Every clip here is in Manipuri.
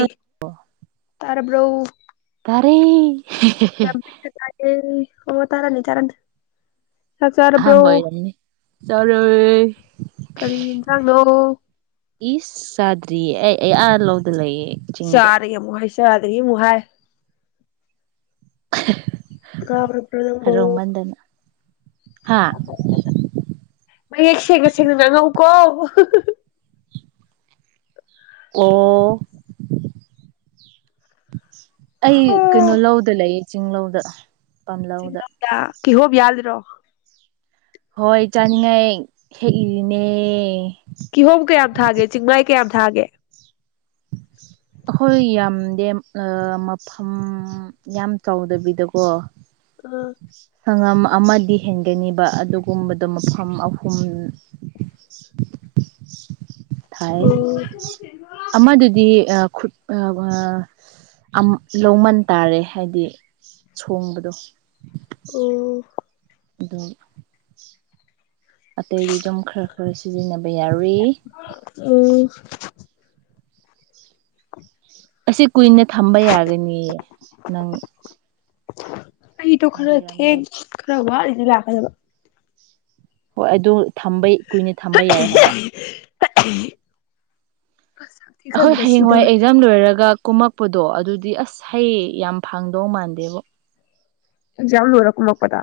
ꯑ ꯑꯦ ꯇꯥꯔꯕ꯭ꯔꯣ ꯇꯥꯔꯦ ꯆ ꯇ [unintelligible] ꯑꯣ ꯇꯥꯔꯅꯤ ꯇꯥꯔꯅꯤ ꯆꯥꯛ ꯆꯥꯔꯕ꯭ꯔꯣ ꯑꯍꯥꯟꯕ ꯑꯣꯢꯔꯝꯅꯤ ꯆꯥꯔꯦ ꯀꯔꯤ ꯌꯦꯟꯁꯥꯡꯅꯣ ꯏꯁ ꯆꯥꯗ꯭ꯔꯤ ꯗ꯭ꯔꯤ ꯑꯩ ꯑꯥ ꯂꯣꯛꯇ ꯂꯩꯌꯦ ꯆꯤꯡꯗ ꯆꯥꯔꯦ ꯑꯃꯨꯛ ꯍꯩꯁ ꯆꯗꯒꯤ ꯍꯥꯏ [unintelligible] ꯀꯕ꯭ꯔꯄ꯭ꯔ ꯅꯪꯕꯣ ꯍꯔꯥꯎꯃꯟꯗꯅ ꯍꯥ ꯁꯦꯡꯅ ꯁꯦꯡꯅ ꯉꯥꯡ ꯉꯛꯎ ꯀꯣ ꯀꯣ ꯑꯩ ꯀꯩꯅꯣ ꯂꯧꯗ ꯂꯩ ꯆꯤꯡꯂꯧꯗ ꯆꯤꯡꯂꯧꯗ ꯀꯤꯍꯣꯝ ꯌꯥꯟꯂꯤꯔꯣ ꯍꯣꯏ ꯆꯥꯅꯤꯡꯉꯥꯏ ꯍꯦꯛꯏꯔꯤꯅꯦ ꯀꯤꯍꯣꯝ ꯀꯌꯥꯝ ꯊꯥꯒꯦ ꯆꯤꯡꯃꯥꯏ ꯀꯌꯥꯝ ꯊꯥꯒꯦ ꯍꯣꯏ ꯌꯥꯝꯗꯦ ꯃꯐꯝ ꯌꯥꯝ ꯆꯥꯎꯗꯕꯤꯗꯀꯣ ꯑꯣ [unintelligible] ꯑꯃꯗꯤ ꯍꯦꯟꯒꯅꯤꯕ ꯑꯗꯨꯒꯨꯝꯕꯗꯣ ꯃꯐꯝ ꯑꯍꯨꯝ ꯊꯥꯏ ꯑꯣ ꯑꯃꯗꯨꯗꯤ ꯈꯨꯠ ꯂꯧꯃꯟ ꯇꯥꯔꯦ ꯍꯥꯏꯗꯤ ꯁꯣꯡꯕꯗꯣ ꯑꯣ ꯑꯗꯣ ꯑꯇꯩꯗꯤ ꯑꯗꯨꯝ ꯈꯔ ꯈꯔ ꯁꯤꯖꯤꯟꯅꯕ ꯌꯥꯔꯏ ꯑꯁꯤ ꯀꯨꯏꯅ ꯊꯝꯕ ꯌꯥꯒꯅꯤꯌꯦ ꯅꯪ [unintelligible] ꯑꯩꯗꯣ ꯈꯔ ꯊꯝꯕꯤꯔꯝꯒꯦ ꯊꯦꯡ ꯈꯔ ꯋꯥ ꯂꯥꯛꯗꯕ ꯍꯣꯏ ꯑꯗꯨ ꯊꯝꯕꯩ ꯀꯨꯏꯅ ꯊꯝꯕ ꯌꯥꯏ ꯍꯥꯏꯕ ꯑꯁ ꯁꯥꯛꯊꯤ ꯑꯩꯈꯣꯏ ꯈꯟꯕꯗ ꯍꯌꯦꯡꯋꯥꯏ ꯁꯤꯗꯧꯔꯦ ꯑꯦꯛꯖꯥꯝ ꯂꯣꯏꯔꯒ ꯀꯨꯝꯃꯛ ꯄꯗꯣ ꯑꯗꯨꯗꯤ ꯑꯁ ꯍꯩ ꯌꯥꯝ ꯐꯪꯗꯧ ꯃꯥꯟꯗꯦꯕ ꯑꯦꯛꯖꯝ ꯂꯣꯏꯔ ꯀꯨꯝꯃꯛꯄꯗ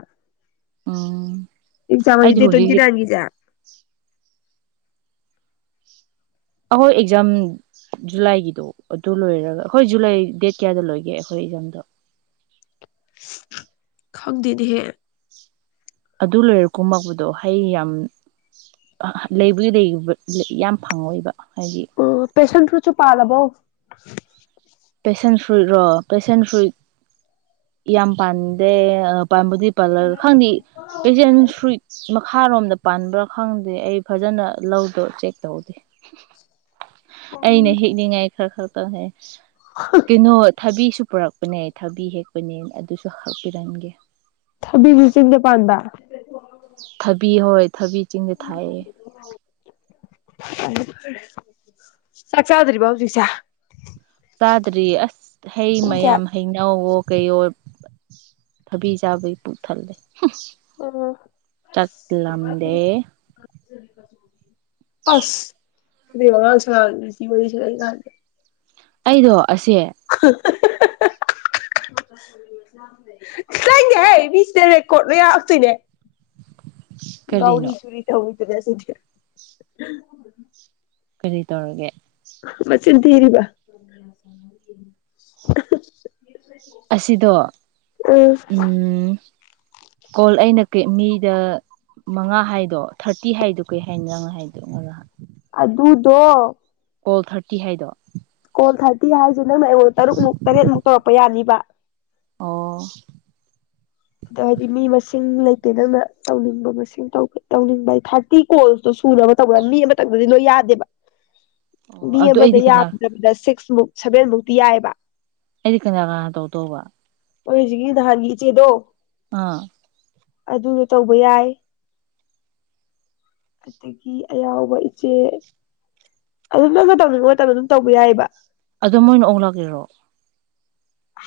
ꯑꯣ [unintelligible] ꯑꯩꯈꯣꯏ ꯑꯦꯛꯖꯥꯝ ꯖꯨꯂꯥꯏꯒꯤꯗꯣ ꯑꯗꯨ ꯂꯣꯏꯔꯔꯒ ꯍꯣꯏ ꯖꯨꯂꯥꯏ ꯗꯦꯠ ꯀꯌꯥꯗ ꯂꯣꯏꯒꯦ ꯑꯩꯈꯣꯏ ꯑꯦꯛꯖꯥꯝꯗ ꯈꯥꯡꯗꯤꯍꯦ ꯑꯗꯨ ꯂꯣꯏꯔꯀꯨꯝꯃꯛꯄꯗꯣ ꯍꯩ ꯌꯥꯝ ꯂꯩꯕꯨꯒꯤ ꯌꯥꯝ ꯐꯪꯉꯣꯏꯕ ꯍꯥꯏꯗꯤ ꯑꯣ ꯄꯦꯁꯦꯟ ꯐꯔꯨꯏꯠꯁꯨ ꯄꯥꯜꯂꯕꯣ [unintelligible] ꯄꯦꯁꯦꯟ ꯐ꯭ꯔꯨꯏꯠꯔꯣ ꯄꯦꯁꯦꯟ ꯐ꯭ꯔꯨꯏꯠ ꯌꯥꯝ ꯄꯥꯟꯗꯦ ꯄꯥꯟꯕꯗꯤ ꯄꯥꯔꯂꯔ ꯈꯪꯗꯦ ꯄꯦꯁꯦꯟ ꯐꯔꯨꯏꯠ ꯃꯈꯥꯔꯣꯝꯗ ꯄꯥꯟꯕ꯭ꯔꯥ ꯈꯪꯗꯦ ꯑꯩ ꯐꯖꯅ ꯂꯧꯗꯣ ꯆꯦꯛ ꯇꯧꯗꯦ ꯑꯩꯅ ꯎꯝ ꯍꯤꯛꯅꯤꯡꯉꯥꯏ ꯑ ꯈꯗ ꯍꯦ ꯀꯩꯅꯣ ꯊꯕꯤ ꯁꯨ ꯄꯨꯔꯛꯄꯅꯦ ꯊꯕꯤ ꯍꯦꯛꯄꯅꯦ ꯑꯗꯨꯁꯨ ꯍꯥꯞꯄꯤꯔꯝꯒꯦ ꯊꯕꯤꯕꯤꯁꯤꯡꯗ ꯄꯥꯟꯗꯗꯥ ꯊꯕꯤ ꯍꯣꯏ ꯊꯕꯤ ꯆꯤꯡꯗ ꯊꯥꯏꯌꯦ ꯆꯥꯛ ꯆꯥꯗ꯭ꯔꯤꯔꯤꯕꯥꯎꯖꯤꯛꯁꯥ ꯇꯥꯗ꯭ꯔꯤ ꯑꯁ ꯍꯩ ꯄꯨꯡ ꯀꯌꯥ ꯃꯌꯥꯝ ꯍꯩꯩꯅꯎꯋꯣ ꯀꯩꯌꯣ ꯊꯕꯤ ꯆꯥꯕꯒꯤ ꯄꯨꯛ ꯊꯜꯂꯦ ꯎꯝ ꯆꯠꯂꯝꯗꯦ ꯐ ꯋꯥ ꯁ ꯋꯥꯔꯤꯁꯤ ꯀꯦ ꯑꯩꯗꯣ ꯑꯦ ꯪꯒꯦ ꯑꯩ ꯃꯤꯁꯤꯗ ꯔꯦꯀꯣꯔꯠ ꯂꯣꯏ ꯌꯥꯞꯛꯇꯣꯏꯅꯦ ꯧꯔꯤ ꯀꯔꯤꯅꯣ ꯆꯨꯔꯤ ꯇꯧꯕ ꯁꯤ ꯀꯔꯤ ꯇꯧꯔꯒꯦ ꯃꯆꯤꯟ ꯊꯤꯔꯤꯕ ꯑꯁꯤꯗꯣ ꯎꯝ ꯀꯣꯜ ꯑꯩꯅ ꯃꯤꯗ ꯃꯉꯥ ꯍꯥꯏꯗꯣ ꯊꯥꯔꯇꯤ ꯍꯥꯏꯗꯣ ꯀꯔꯤ ꯍꯥꯏꯅꯤ ꯅꯪ ꯍꯥꯏꯗꯣ ꯉꯍ ꯑꯗꯨꯗꯣ ꯀꯣꯜ ꯊꯥꯔꯇꯤ ꯍꯥꯏꯗꯣ ꯊ ꯍꯥꯏ ꯁꯤ ꯅꯪ ꯑꯩꯉꯣꯟ ꯇꯔꯨꯛꯃꯨꯛ ꯇꯔꯦꯠꯃꯨꯛ ꯇꯧꯔꯛꯄ ꯌꯥꯕ ꯑꯣ ꯑꯗꯣ ꯍꯥꯏꯗꯤ ꯃꯤ ꯃꯁꯤꯡ ꯂꯩꯇꯦ ꯅꯪꯅ ꯇꯧꯅꯤꯡꯕ ꯃꯁꯤꯡ ꯇꯧꯅꯤꯡꯕ ꯍꯥꯏꯗꯤ ꯊꯥꯔꯇꯤ ꯀꯣꯜꯁꯇꯣ ꯁꯨꯅꯕ ꯇꯧꯕꯅ ꯃꯤ ꯑꯃꯇꯪꯗꯗꯤ ꯂꯣꯏ ꯌꯥꯗꯦꯕ ꯑꯣ ꯕꯤ ꯑꯗꯨ ꯑꯦ ꯑꯩꯗꯤ ꯀꯅꯥ ꯌꯥ ꯁꯤꯛꯁ ꯃꯨꯛ ꯁꯕꯦꯟꯃꯨꯛꯇꯤ ꯌꯥꯏꯑꯕ ꯑꯦ ꯀ ꯇꯧ ꯇꯣꯕ ꯑꯣꯏꯁꯤꯒꯤꯗ ꯍ ꯌꯦ ꯆꯦꯗꯣ ꯑꯥ ꯑꯗꯨꯗꯣ ꯇꯧꯕ ꯌꯥꯏ ꯑꯗꯒꯤ ꯑꯌꯥꯎꯕ ꯏꯆꯦ ꯑꯗꯨꯝ ꯅꯪꯅ ꯇꯧꯅꯤꯡꯕ ꯃꯇꯝꯗ ꯑꯗꯨꯝ ꯇꯧꯕ ꯌꯥꯏꯑꯕ ꯑꯗꯣ ꯃꯣꯏꯅ ꯑꯣꯂꯛꯑꯔꯣ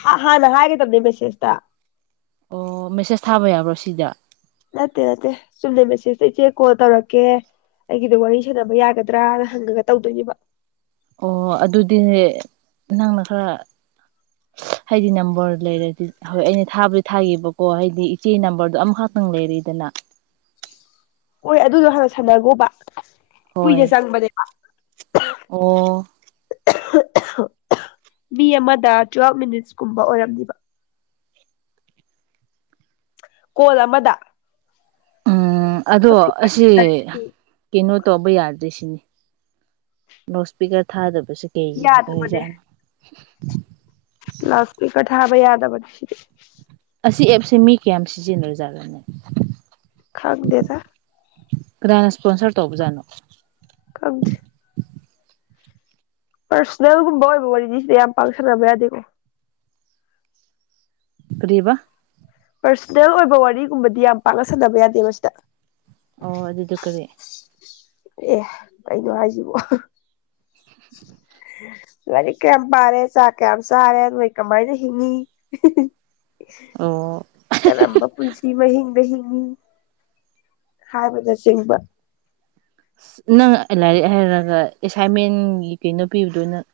ꯍꯥꯟꯅ ꯍꯥꯏꯒꯗꯕꯅꯦ ꯃꯦꯁꯦꯁ ꯇ ꯑꯣ ꯃꯦꯁꯦꯁ ꯊꯥꯕ ꯌꯥꯕ꯭ꯔꯣ ꯁꯤꯗ ꯅꯠꯇꯦ ꯅꯠꯇꯦ ꯆꯨꯝꯅ ꯃꯦꯁꯦꯁꯇ ꯏꯆꯦ ꯀꯣꯜ ꯇꯧꯔꯛꯀꯦ ꯑꯩꯒꯤꯗ ꯋꯥꯔꯤ ꯁꯥꯟꯅꯕ ꯌꯥꯒꯗ꯭ꯔꯥꯅ ꯍꯪꯉꯒ ꯇꯧꯗꯣꯏꯅꯦꯕ ꯑꯣ ꯑꯗꯨꯗꯤ ꯅꯪꯅ ꯈꯔ ꯍꯥꯏꯗꯤ ꯅꯝꯕꯔ ꯂꯩꯔꯗꯤ ꯍꯣꯏ ꯑꯩꯅ ꯊꯥꯕꯨꯗꯤ ꯊꯥꯒꯦꯕꯀꯣ ꯍꯥꯏꯗꯤ ꯏꯆꯦ ꯅꯝꯕꯔꯗꯣ ꯑꯃꯈꯇꯪ ꯂꯩꯔꯗꯅ ꯍꯣꯏ ꯑꯗꯨꯗꯣ ꯍꯥꯟꯅ ꯁꯥꯟꯅꯒꯣꯕ ꯍꯣꯏ ꯑꯣ ꯃꯤ ꯑꯃꯗ ꯇ꯭ꯋꯦꯜꯕ ꯃꯤꯅꯤꯠꯁꯀꯨꯝꯕ ꯑꯣꯏꯔꯝꯅꯦꯕ ꯀꯣꯜ ꯑꯃꯗ ꯎꯝ ꯑꯗꯣ ꯑꯁꯤ ꯀꯩꯅꯣ ꯇꯧꯕ ꯌꯥꯗ꯭ꯔꯦ ꯁꯤꯅꯤ ꯅꯣꯁꯄꯤꯀꯔ ꯊꯥꯗꯕ [unintelligible] ꯂꯎꯗ ꯏꯁꯄ꯭ꯤꯛꯔ ꯊꯥꯕ ꯌꯥꯗꯕꯅꯤ ꯁꯤꯔꯤ ꯑꯁꯤ ꯑꯦꯞꯁꯦ ꯃꯤ ꯀꯌꯥꯝ ꯁꯤꯖꯤꯟꯅꯔ꯭ꯖꯠꯂꯥꯅꯤ ꯈꯪꯗꯦꯗ ꯀꯅꯥꯅꯥ ꯏꯁꯄꯣꯟꯁꯔ ꯇꯧꯕꯥꯖꯅꯣ ꯈꯪꯗꯦ ꯄꯔꯁꯅꯦꯜꯒꯨꯝꯕ ꯑꯣꯏꯕ ꯋꯥꯔꯤꯗꯤ ꯁꯤꯗ ꯌꯥꯝ ꯄꯥꯛꯅ ꯁꯟꯅꯕ ꯌꯥꯗꯦꯀꯣ ꯀꯥꯔꯤꯕꯥ ꯄꯔꯁꯅꯦꯜ ꯑꯣꯏꯕ ꯋꯥꯔꯤꯒꯨꯝꯕꯗꯤ ꯌꯥꯝ ꯄꯥꯛꯅ ꯁꯅꯕ ꯌꯥꯗꯦꯕ ꯁꯤꯗ ꯑꯣ ꯑꯗꯨꯗ ꯀꯔꯤ ꯑꯦ ꯀꯩꯅꯣ ꯍꯥꯏꯁꯤꯕꯣ [unintelligible] ꯂꯥꯏꯔꯤꯛ ꯀꯌꯥꯝ ꯄꯥꯔꯦ ꯆꯥꯛ ꯀꯌꯥꯝ ꯆꯥꯔꯦ ꯅꯣꯏ ꯀꯃꯥꯏꯅ ꯍꯤꯡꯉꯤ ꯑꯣ ꯀꯔꯝꯕ ꯄꯨꯟꯁꯤ ꯃꯍꯤꯡꯗ ꯍꯤꯡ ꯑꯣ ꯍꯥꯏꯕꯅ ꯆꯤꯡꯕ ꯑꯁ ꯅꯪ ꯂꯥꯏꯔꯤꯛ ꯍꯩꯔꯒ ꯑꯦꯁꯥꯏꯟꯃꯦꯟꯒꯤ ꯀꯩꯅꯣ ꯄꯤꯕꯗꯣ ꯅꯪ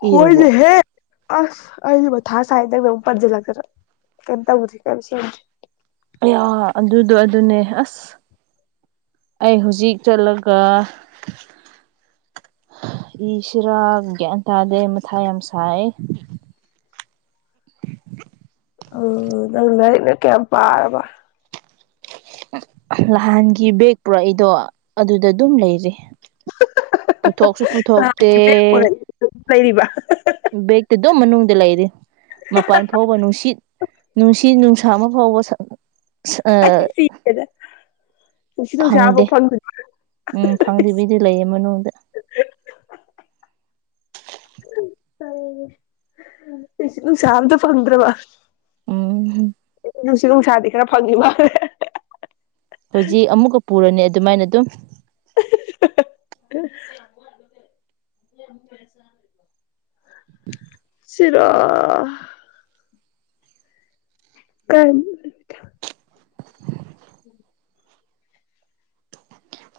ꯏꯔꯕꯣ ꯍꯣꯏꯅꯍꯦ ꯑꯁ ꯑꯩ ꯃꯊꯥ ꯁꯥꯏ ꯅꯪꯅ ꯑꯃꯨꯛ ꯄꯟꯖꯜꯂꯛꯇꯥꯅꯥ ꯀꯩꯝ ꯇꯧꯗꯦ ꯀꯩꯝ ꯁꯦꯝꯗꯦ ꯑꯌꯥ ꯑꯗꯨꯗꯣ ꯑꯗꯨꯅꯦ ꯑꯁ ꯑꯩ ꯍꯧꯖꯤꯛ ꯆꯠꯂꯒ ꯏꯁꯤꯔꯥ ꯒ꯭ꯌꯥꯟ ꯇꯥꯗꯦ ꯃꯊꯥ ꯌꯥꯝ ꯁꯥꯏ ꯑꯣ ꯅꯪ ꯂꯩꯩꯔꯤꯛꯅ ꯀꯌꯥꯝ ꯄꯥꯔꯕ ꯅꯍꯥꯟꯒꯤ ꯕꯦꯒ ꯄꯨꯔꯥꯛ ꯏꯗꯣ ꯑꯗꯨꯗ ꯑꯗꯨꯝ ꯂꯩꯔꯦ ꯄꯨꯊꯣꯛꯁꯨ ꯄꯨꯊꯣꯛꯇꯦ ꯄꯨꯔꯛꯏ ꯂꯩꯔꯤꯕ ꯕꯦꯛꯇ ꯑꯗꯨꯝ ꯃꯅꯨꯡꯗ ꯂꯩꯔꯤ ꯃꯄꯜ ꯐꯥꯎꯕ ꯅꯨꯡꯁꯤꯠ ꯅꯨꯡꯁꯤꯠ ꯅꯨꯡꯁ ꯊꯝ ꯐꯥꯎꯕ ꯁ ꯑ ꯑꯩ ꯁꯤꯔꯦꯗ ꯅꯨꯡꯁꯤꯠ ꯅꯨꯡꯁꯥ ꯑꯝꯐꯥꯎ [unintelligible] ꯎꯝ ꯐꯪꯗꯦꯕꯤ ꯂꯩꯌꯦ ꯃꯅꯨꯡꯗ ꯅꯨꯡꯁꯤꯠ ꯅꯨꯪꯁꯥ ꯑꯃꯇꯥ ꯐꯪꯗ꯭ꯔꯕ ꯎꯝ ꯅꯨꯡꯁꯤꯠ ꯅꯨꯡꯁꯥꯗꯤ ꯈꯔ ꯐꯪꯉꯤ ꯃꯥꯜꯂꯦ ꯍꯧꯖꯤꯛ ꯑꯃꯨꯛꯀ ꯄꯨꯔꯅꯤ ꯑꯗꯨꯃꯥꯏꯅ ꯑꯗꯨꯝ [inaudible] [inaudible] ꯁꯤꯔ ꯀ [inaudible]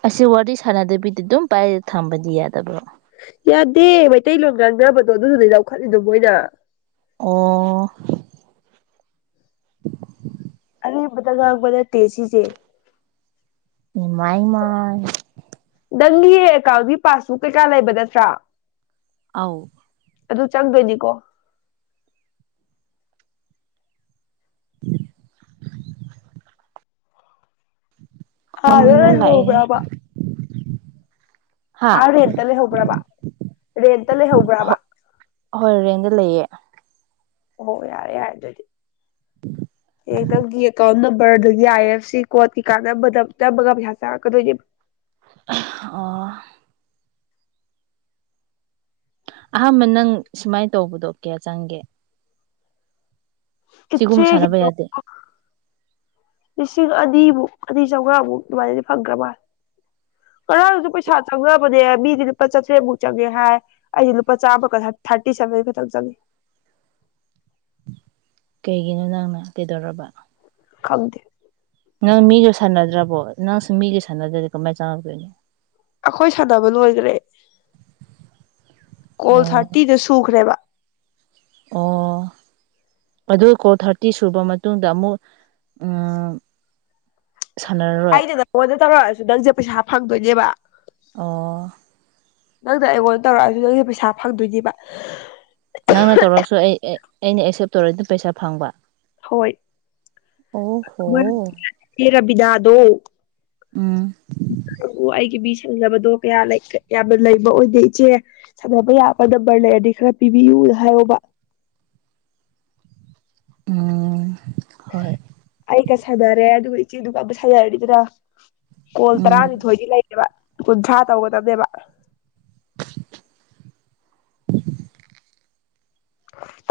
ꯑꯁꯤ ꯋꯥꯔꯤ ꯁꯥꯟꯅꯗꯕꯤꯗꯤ ꯑꯗꯨꯝ ꯄꯥꯏꯔ ꯊꯝꯕꯗꯤ ꯌꯥꯗꯕ꯭ꯔꯣ ꯌꯥꯗꯦ ꯃꯩꯇꯩꯂꯣꯟ ꯉꯥꯡꯅꯕꯗꯣ ꯑꯗꯨꯗꯨꯗꯤ ꯂꯧꯈꯠꯂꯤꯗꯣ ꯃꯣꯏꯅ ꯑꯣ [inaudible] ꯒ ꯇꯦꯁꯤꯁꯦ ꯏꯃ ꯏꯃ ꯅꯪꯒꯤ ꯑꯦꯀꯥꯎꯟꯒꯤ ꯄꯥꯁꯕꯨꯛ ꯀꯩꯀꯥ ꯂꯩꯕ ꯅꯠꯇ꯭ꯔꯥ ꯑꯥꯎ ꯑꯗꯨ ꯆꯪꯒꯅꯤꯀꯣ ꯑ꯭ꯔꯦ ꯌꯥꯝꯅ ꯂꯥꯛꯑꯦꯍꯦ ꯍꯣꯕ꯭ꯔꯕ ꯍꯥ ꯑꯥ ꯔꯦꯟꯇ ꯂꯩꯍꯧꯕ꯭ꯔꯕ ꯔꯦꯟꯇ ꯂꯩꯍꯧꯕ꯭ꯔꯥꯕ ꯍꯣꯏ ꯔꯦꯟꯗ ꯂꯩꯌꯦ ꯑꯣ ꯌꯥꯔꯦ ꯌꯥꯔꯦ ꯑꯗꯨꯗꯤ ꯑꯦꯗꯝꯒꯤ ꯀꯥꯎꯅ ꯔꯗꯒꯤ ꯑꯥꯏ ꯑꯦꯐ ꯁꯤ ꯀꯣꯔꯠ ꯀꯩ ꯀꯥꯗ ꯅꯝꯃꯒ ꯄꯩꯁꯥ ꯆꯥꯔꯛꯀꯗꯣꯏꯅꯦꯕ ꯑꯣ ꯑꯍꯥꯟꯕ ꯅꯪ ꯁꯨꯃꯥꯏꯅ ꯇꯧꯕꯗꯣ ꯀꯌꯥ ꯆꯪꯒꯦ ꯁꯤꯒꯨꯝꯕ ꯁꯥꯟꯅꯕ ꯏꯆꯦꯒꯤꯗꯣ ꯌꯥꯗꯦ ꯂꯤꯁꯤꯡ ꯑꯅꯤꯃꯨꯛ ꯑꯅꯤ ꯆꯥꯝꯃꯉꯥꯃꯨꯛ ꯑꯗꯨꯃꯥꯏꯅꯗꯤ ꯐꯪꯈ꯭ꯔ ꯃꯥꯜꯂꯦ ꯉꯔꯥꯡꯁꯨ ꯄꯩꯁꯥ ꯆꯪꯉꯕꯅꯦ ꯃꯤꯗꯤ ꯂꯨꯄꯥ ꯆꯥꯇ꯭ꯔꯦꯠꯃꯨꯛ ꯆꯪꯉꯦ ꯍꯥꯏ ꯑꯩꯗꯤ ꯂꯨꯄꯥ ꯆꯥꯝꯃ ꯊꯥꯔꯇꯤ ꯁꯚꯦꯟ ꯈꯛꯇꯪ ꯆꯪꯉꯤ ꯀꯩꯒꯤꯅꯣ ꯅꯪꯅ ꯀꯩꯗꯧꯔꯕ ꯈꯪꯗ ꯅꯪ ꯃꯤꯁꯨ ꯁꯥꯟꯅꯗ꯭ꯔꯕꯣ ꯅꯪꯁꯨ ꯃꯤꯁꯨ ꯁꯥꯟꯅꯗꯦ ꯀꯃꯥꯏꯅ ꯆꯪꯉꯛꯇꯣꯏꯅꯣ ꯑꯩꯈꯣꯏ ꯁꯥꯟꯅꯕ ꯂꯣꯏꯈ꯭ꯔꯦ ꯀꯣꯜ ꯑꯣ ꯊꯥꯔꯇꯤꯗ ꯁꯨꯈ꯭ꯔꯦꯕ ꯑꯗꯨꯀꯣ ꯊꯥꯔꯇꯤ ꯁꯨꯔꯕ ꯃꯇꯨꯡꯗ ꯑꯃꯨꯛ ꯁꯥꯟꯅꯔꯔꯣꯏ ꯑꯩꯅ ꯅꯪꯉꯣꯟꯗ ꯇꯧꯔꯛꯑꯁꯨ ꯅꯪꯁꯦ ꯄꯩꯁꯥ ꯐꯪꯗꯣꯏꯅꯦꯕ ꯑꯣ ꯅꯪꯗ ꯑꯩꯉꯣꯟꯗ ꯇꯧꯔꯛꯑꯁꯨ ꯅꯪꯁꯦ ꯄꯩꯁꯥ ꯐꯪꯗꯣꯏꯅꯦꯕ ꯅꯪꯅ ꯇꯧꯔꯁꯨ ꯑꯩ ꯑꯩꯅ ꯑꯦꯛꯁꯦꯞ ꯇꯧꯔ ꯑꯗꯨ ꯄꯩꯁꯥ ꯐꯪꯕ ꯍꯣꯏ ꯑꯣ ꯍꯣ ꯔꯕꯤꯗꯥꯗꯣ ꯎꯝ ꯥꯏꯒꯤ ꯕꯤꯆ ꯊꯦꯡꯅꯕꯗꯣ ꯀꯌꯥ ꯂꯩ ꯌꯥꯝꯅ ꯂꯩꯕ ꯑꯣꯏꯗꯦ ꯏꯆꯦ ꯁꯥꯟꯅꯕ ꯌꯥꯕ ꯅꯝꯕꯔ ꯂꯩꯔꯗꯤ ꯈꯔ ꯄꯤꯕꯤꯌꯨꯅ ꯍꯥꯏꯌꯣꯕ ꯎꯝ ꯍꯣꯏ ꯀꯀ ꯁꯥꯥꯟꯅꯔꯦ ꯑꯗꯨꯒ ꯏꯆꯦꯗꯨ ꯀꯥꯕ ꯁꯥꯥꯟꯅꯔꯅꯤꯗ꯭ꯔꯥ ꯀꯣꯜ ꯎꯝ ꯇꯔꯥꯅꯤꯊꯣꯏꯗꯤ ꯂꯩꯌꯦꯕ ꯨꯟꯖꯥ ꯇꯧꯒꯗꯅꯦꯦꯕ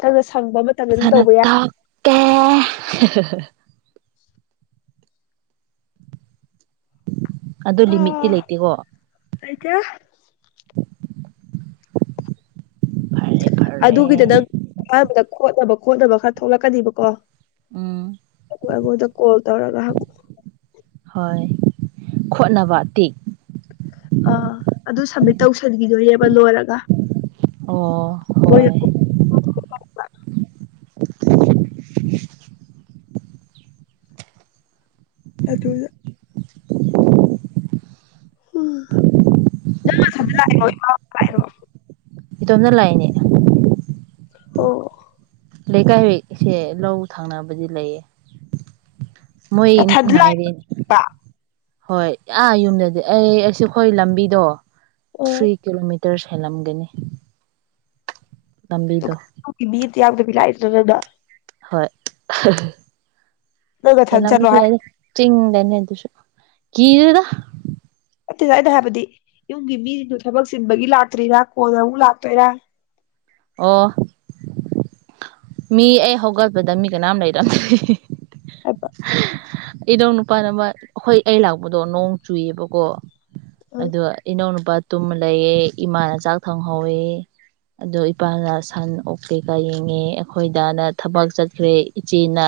ꯑꯗꯨ ꯁꯪꯕ ꯃꯇꯝꯗ ꯑꯗꯨꯝ ꯇꯧꯕ ꯌꯥꯏ ꯇ ꯑꯗꯣ ꯂꯤꯃꯤꯠꯇꯤ ꯂꯩꯇꯦꯀꯣ ꯑꯩꯇ ꯐꯔꯦ ꯐꯔꯦ ꯑꯗꯨꯒꯤꯗ ꯅꯪ ꯑꯍꯥꯟꯕꯗ ꯈꯣꯠꯅꯕ ꯈꯣꯠꯅꯕ ꯈꯔ ꯊꯣꯛꯂꯛꯀꯅꯤꯕꯀꯣ ꯎꯝ ꯕꯨꯗ ꯀꯣꯣ ꯇꯔ ꯀꯕꯨ ꯍꯣꯏ ꯈꯣꯠꯅꯕ ꯇꯤꯦꯛ ꯑꯥ ꯑꯗꯨ ꯁꯕꯃꯤꯠ ꯇꯧꯁꯟꯈꯤꯗꯣꯏꯅꯦꯕ ꯂꯣꯏꯔꯒ ꯑꯣ ꯃꯣꯏꯅ ꯍꯣꯏ ꯑ ꯗ ꯏꯇꯣꯝꯅ ꯂꯥꯛꯑꯅꯦ ꯑꯣ ꯂꯩꯀꯥꯏ ꯍꯣꯏꯁꯦ ꯂꯧ ꯊꯥꯡꯅꯕꯗꯤ ꯂꯩꯌꯦ ꯃꯣꯏ ꯅꯊꯟꯗ ꯉꯥꯏꯔꯤꯅꯦ ꯂꯥꯛꯏꯕ ꯍꯣꯏ ꯑꯥ ꯌꯨꯝꯗꯗꯤ ꯑꯩ ꯑꯩꯁꯨ ꯍꯣꯏ ꯂꯝꯕꯤꯗꯣ ꯑꯣ ꯊ꯭ꯔꯤ ꯀꯂꯣꯃꯤꯇꯔ ꯍꯇꯔ ꯍꯦꯜꯂꯝꯒꯅꯤ ꯇꯥꯕꯤꯗ ꯌꯥꯝꯗꯕꯤ ꯂꯥꯏꯗ꯭ꯔꯅꯗ ꯍꯣꯏ ꯍ ꯅꯪ ꯅꯊꯟ ꯅ ꯆꯠꯂꯣ ꯍꯥꯏ ꯑꯃꯁꯁꯨ ꯆꯗꯅꯦ ꯑꯗꯨꯁꯨ ꯀ ꯑꯗꯨ ꯑꯇꯩꯦ ꯁꯋꯥꯏꯗ ꯍꯥꯏꯕꯗꯤ ꯌꯨꯝꯒꯤ ꯃꯤꯁꯤꯡꯗꯨꯣ ꯊꯕꯛ ꯆꯤꯟꯕꯒꯤ ꯂꯥꯛꯇ꯭ꯔꯤꯔꯥ ꯀꯣꯟꯅ ꯑꯃꯨꯛ ꯂꯥꯛꯇꯣꯏꯔꯥ ꯑꯣ ꯃꯤ ꯑꯩ ꯍꯧꯒꯠꯄꯗ ꯃꯤ ꯀꯅꯥꯝ ꯂꯩꯔꯝꯗꯦ ꯑꯕ ꯏꯗꯧ ꯅꯨꯄꯥ ꯅ ꯑꯃ ꯑꯩꯈꯣꯏ ꯑꯩ ꯂꯥꯛꯄꯗꯣ ꯅꯣꯡ ꯆꯨꯏꯌꯦꯕꯀꯣ ꯑ ꯑꯗ ꯏꯅꯣꯅ ꯇꯨꯝ ꯂꯩꯑꯦ ꯏꯃꯥꯅ ꯆꯥꯛ ꯊꯣꯡꯍꯧꯋꯦ ꯑꯗꯣ ꯏꯄꯥꯅ ꯁꯟ ꯑꯣꯛ ꯀꯦꯀꯥ ꯌꯦꯡꯉꯦ ꯍꯣꯏꯗꯥꯅ ꯊꯕꯛ ꯆꯠꯈ꯭ꯔꯦ ꯏꯆꯦꯅ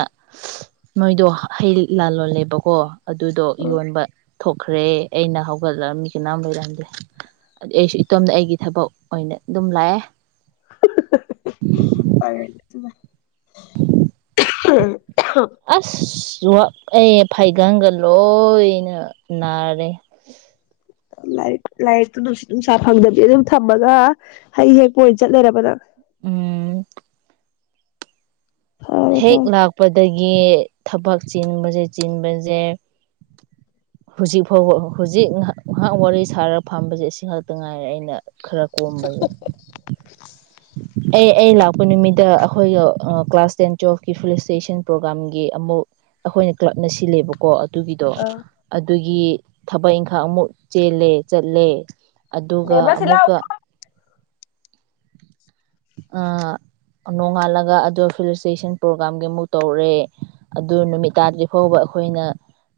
ꯅꯣꯏꯗꯣ ꯍꯩ ꯂꯥꯜ ꯂꯣꯜꯂꯦꯕꯀꯣ ꯑꯗꯨꯗꯣ ꯑ ꯌꯣꯟꯕ ꯊꯣꯛꯈ꯭ꯔꯦ ꯑꯩꯅ ꯍꯧꯒꯠꯂ ꯃꯤ ꯀꯅꯥꯝ ꯂꯩꯔꯝꯗꯦ ꯑꯗꯨ ꯑꯩꯁꯨ ꯏꯇꯣꯝꯇ ꯑꯩꯒꯤ ꯊꯕꯛ ꯑꯣꯏꯅ ꯑꯗꯨꯝ ꯂꯥꯛꯑꯦ ꯐꯔꯦ ꯑꯗꯨꯅ ꯎꯝ ꯑꯁꯍ ꯑꯩ ꯐꯩꯒꯒ ꯂꯣꯏꯅ ꯅꯥꯔꯦ ꯂꯥꯏꯔꯤꯛ ꯂꯥꯏꯔꯤꯛꯇꯨ ꯅꯨꯡꯠ ꯅꯨꯡꯁꯥ ꯐꯪꯗꯕꯤ ꯑꯗꯨꯝ ꯊꯝꯃꯒ ꯍꯩ ꯍꯦꯛꯄ ꯑꯣꯏꯅ ꯆꯠ ꯂꯩꯔꯕꯅꯪ ꯎꯝ ꯐꯔꯦ ꯍꯦꯛ ꯐꯔꯦ ꯂꯥꯛꯄꯗꯒꯤ ꯊꯕꯛ ꯆꯤꯟꯕꯁꯦ ꯆꯤꯟꯕꯁꯦ ꯍꯧꯖꯤꯛ ꯐꯥꯎꯕ ꯍꯧꯖꯤꯛ ꯉꯍꯥꯛ ꯉꯥꯏꯍꯥꯛ ꯋꯥꯔꯤ ꯁꯥꯔ ꯐꯝꯕꯁꯦ ꯑꯁꯤꯈꯥꯛꯇ ꯉꯥꯏꯔꯦ ꯑꯩꯅ ꯈꯔ ꯀꯣꯝꯕꯒꯦ ꯑꯩ ꯑꯩ ꯂꯥꯛ ꯅꯨꯃꯤꯗ ꯑꯩꯈꯣꯏꯒ ꯀ꯭ꯂꯥꯁ ꯇꯦꯟ ꯣꯀꯤ ꯐꯂꯤꯁ ꯏꯁꯇꯦꯁꯟ ꯄ꯭ꯔꯣꯒꯥꯥꯝꯒꯤ ꯑꯃꯨꯛ ꯑꯩꯈꯣꯏꯅ ꯀ꯭ꯂꯕꯅ ꯁꯤꯜꯂꯦꯕꯀꯣ ꯑꯗꯨꯒꯤꯗꯣ ꯑ ꯑꯗꯨꯒꯤ ꯊꯕꯛ ꯏꯪꯈꯥꯡ ꯑꯃꯨꯛ ꯆꯦꯜꯂꯦ ꯆꯠꯂꯦ ꯑꯗꯨꯒ ꯕꯦꯝꯃ ꯁꯤ ꯂꯥꯎ ꯑꯃꯨꯛꯀ ꯑ-ꯑ ꯅꯣꯡꯉꯥꯜꯂꯒ ꯑꯗ‌ꯣ ꯐꯤꯂꯤꯇ꯭ꯔꯦꯁꯟ ꯄ꯭ꯔꯣꯒ꯭ꯔꯥꯝꯒꯤ ꯑꯃꯨꯛ ꯇꯧꯔꯛꯦ ꯑꯗꯨ ꯅꯨꯃꯤꯠ ꯇꯥꯗ꯭ꯔꯤ ꯐꯥꯎꯕ ꯑꯩꯈꯣꯏꯅ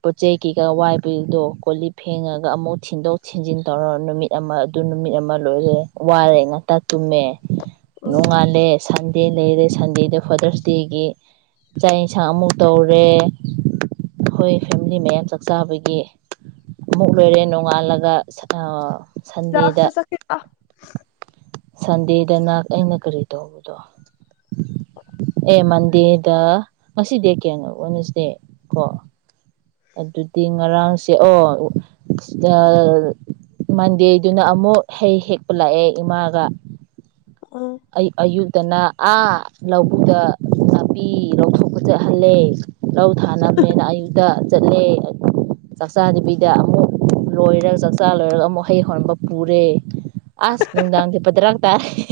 ꯄꯣꯠ ꯆꯩ ꯀꯩꯀꯥ ꯋꯥꯏꯕꯒꯤꯗꯣ ꯀꯣ ꯂꯤꯛ ꯐꯦꯡꯉꯒ ꯑꯃꯨꯛ ꯊꯤꯟꯗꯣꯛ ꯊꯤꯟꯖꯤꯟ ꯇꯧꯔ ꯅꯨꯃꯤꯠ ꯑꯃ ꯑꯗꯨ ꯅꯨꯃꯤꯠ ꯑꯃ ꯂꯣꯏꯔꯦ ꯋꯥꯔꯦ ꯉꯟꯇꯥ ꯇꯨꯝꯃ‌ꯦ ꯎꯝ ꯅꯨꯡꯉꯂꯦ ꯁꯟꯗꯦ ꯑꯗꯩꯗꯤ ꯁꯟꯗꯦꯗ ꯐꯥꯗꯔꯁꯗꯦꯒꯤ ꯆꯥꯛ ꯌꯦꯟꯁꯥꯡ ꯑꯃꯨꯛ ꯇꯧꯔꯦ ꯑꯩꯈꯣꯏ ꯐꯦꯃꯤꯂꯤ ꯃꯌꯥꯝ ꯆꯥꯛꯆꯥꯥꯕꯒꯤ ꯑꯃꯨꯛ ꯂꯣꯏꯔꯦ ꯅꯣꯡꯉꯥꯜꯂꯒ [unintelligible] ꯁꯟꯗꯦꯗ ꯅ ꯑꯩꯅ ꯀꯔꯤ ꯇꯧꯕꯗꯣ ꯑꯦ ꯃꯟꯗꯦꯗ ꯉꯁꯤ ꯗ‌ꯦꯠ ꯀꯌꯥꯅꯣ ꯋꯦꯗꯅꯦꯁꯗꯦ ꯀ‌ꯣ ꯑꯗꯨꯗꯤ ꯉꯔꯥꯡꯁꯦ ꯑꯣ ꯃꯟꯗꯦꯗꯨꯅ ꯑꯃꯨꯛ ꯍꯩ ꯍꯦꯛꯄ ꯂꯥꯛꯑꯦ ꯏꯃꯥꯒ ꯎꯝ ꯑ ꯑꯌꯨꯛꯇꯅꯥ ꯑꯥ ꯂꯧꯕꯨꯛꯗ ꯅꯥꯄꯤ ꯂꯧꯊꯣꯛꯄ ꯆꯠꯍꯜꯂꯦ ꯂꯧ ꯊꯥꯅꯕꯅꯦꯅ ꯑꯌꯨꯛꯇ ꯆꯠꯂꯦ ꯆꯥꯛꯆꯥꯗꯕꯤꯗ ꯑꯃꯨꯛ ꯂꯣꯏꯔꯒ ꯆꯥꯛꯆꯥ ꯂꯣꯏꯔꯒ ꯑꯃꯨꯛ ꯍꯩ ꯍꯧꯝꯕ ꯄꯨꯔꯦ ꯑꯁ ꯅꯨꯡꯗꯥꯡꯗꯤ ꯄꯗꯔꯛ ꯇꯥꯌ‌ꯦ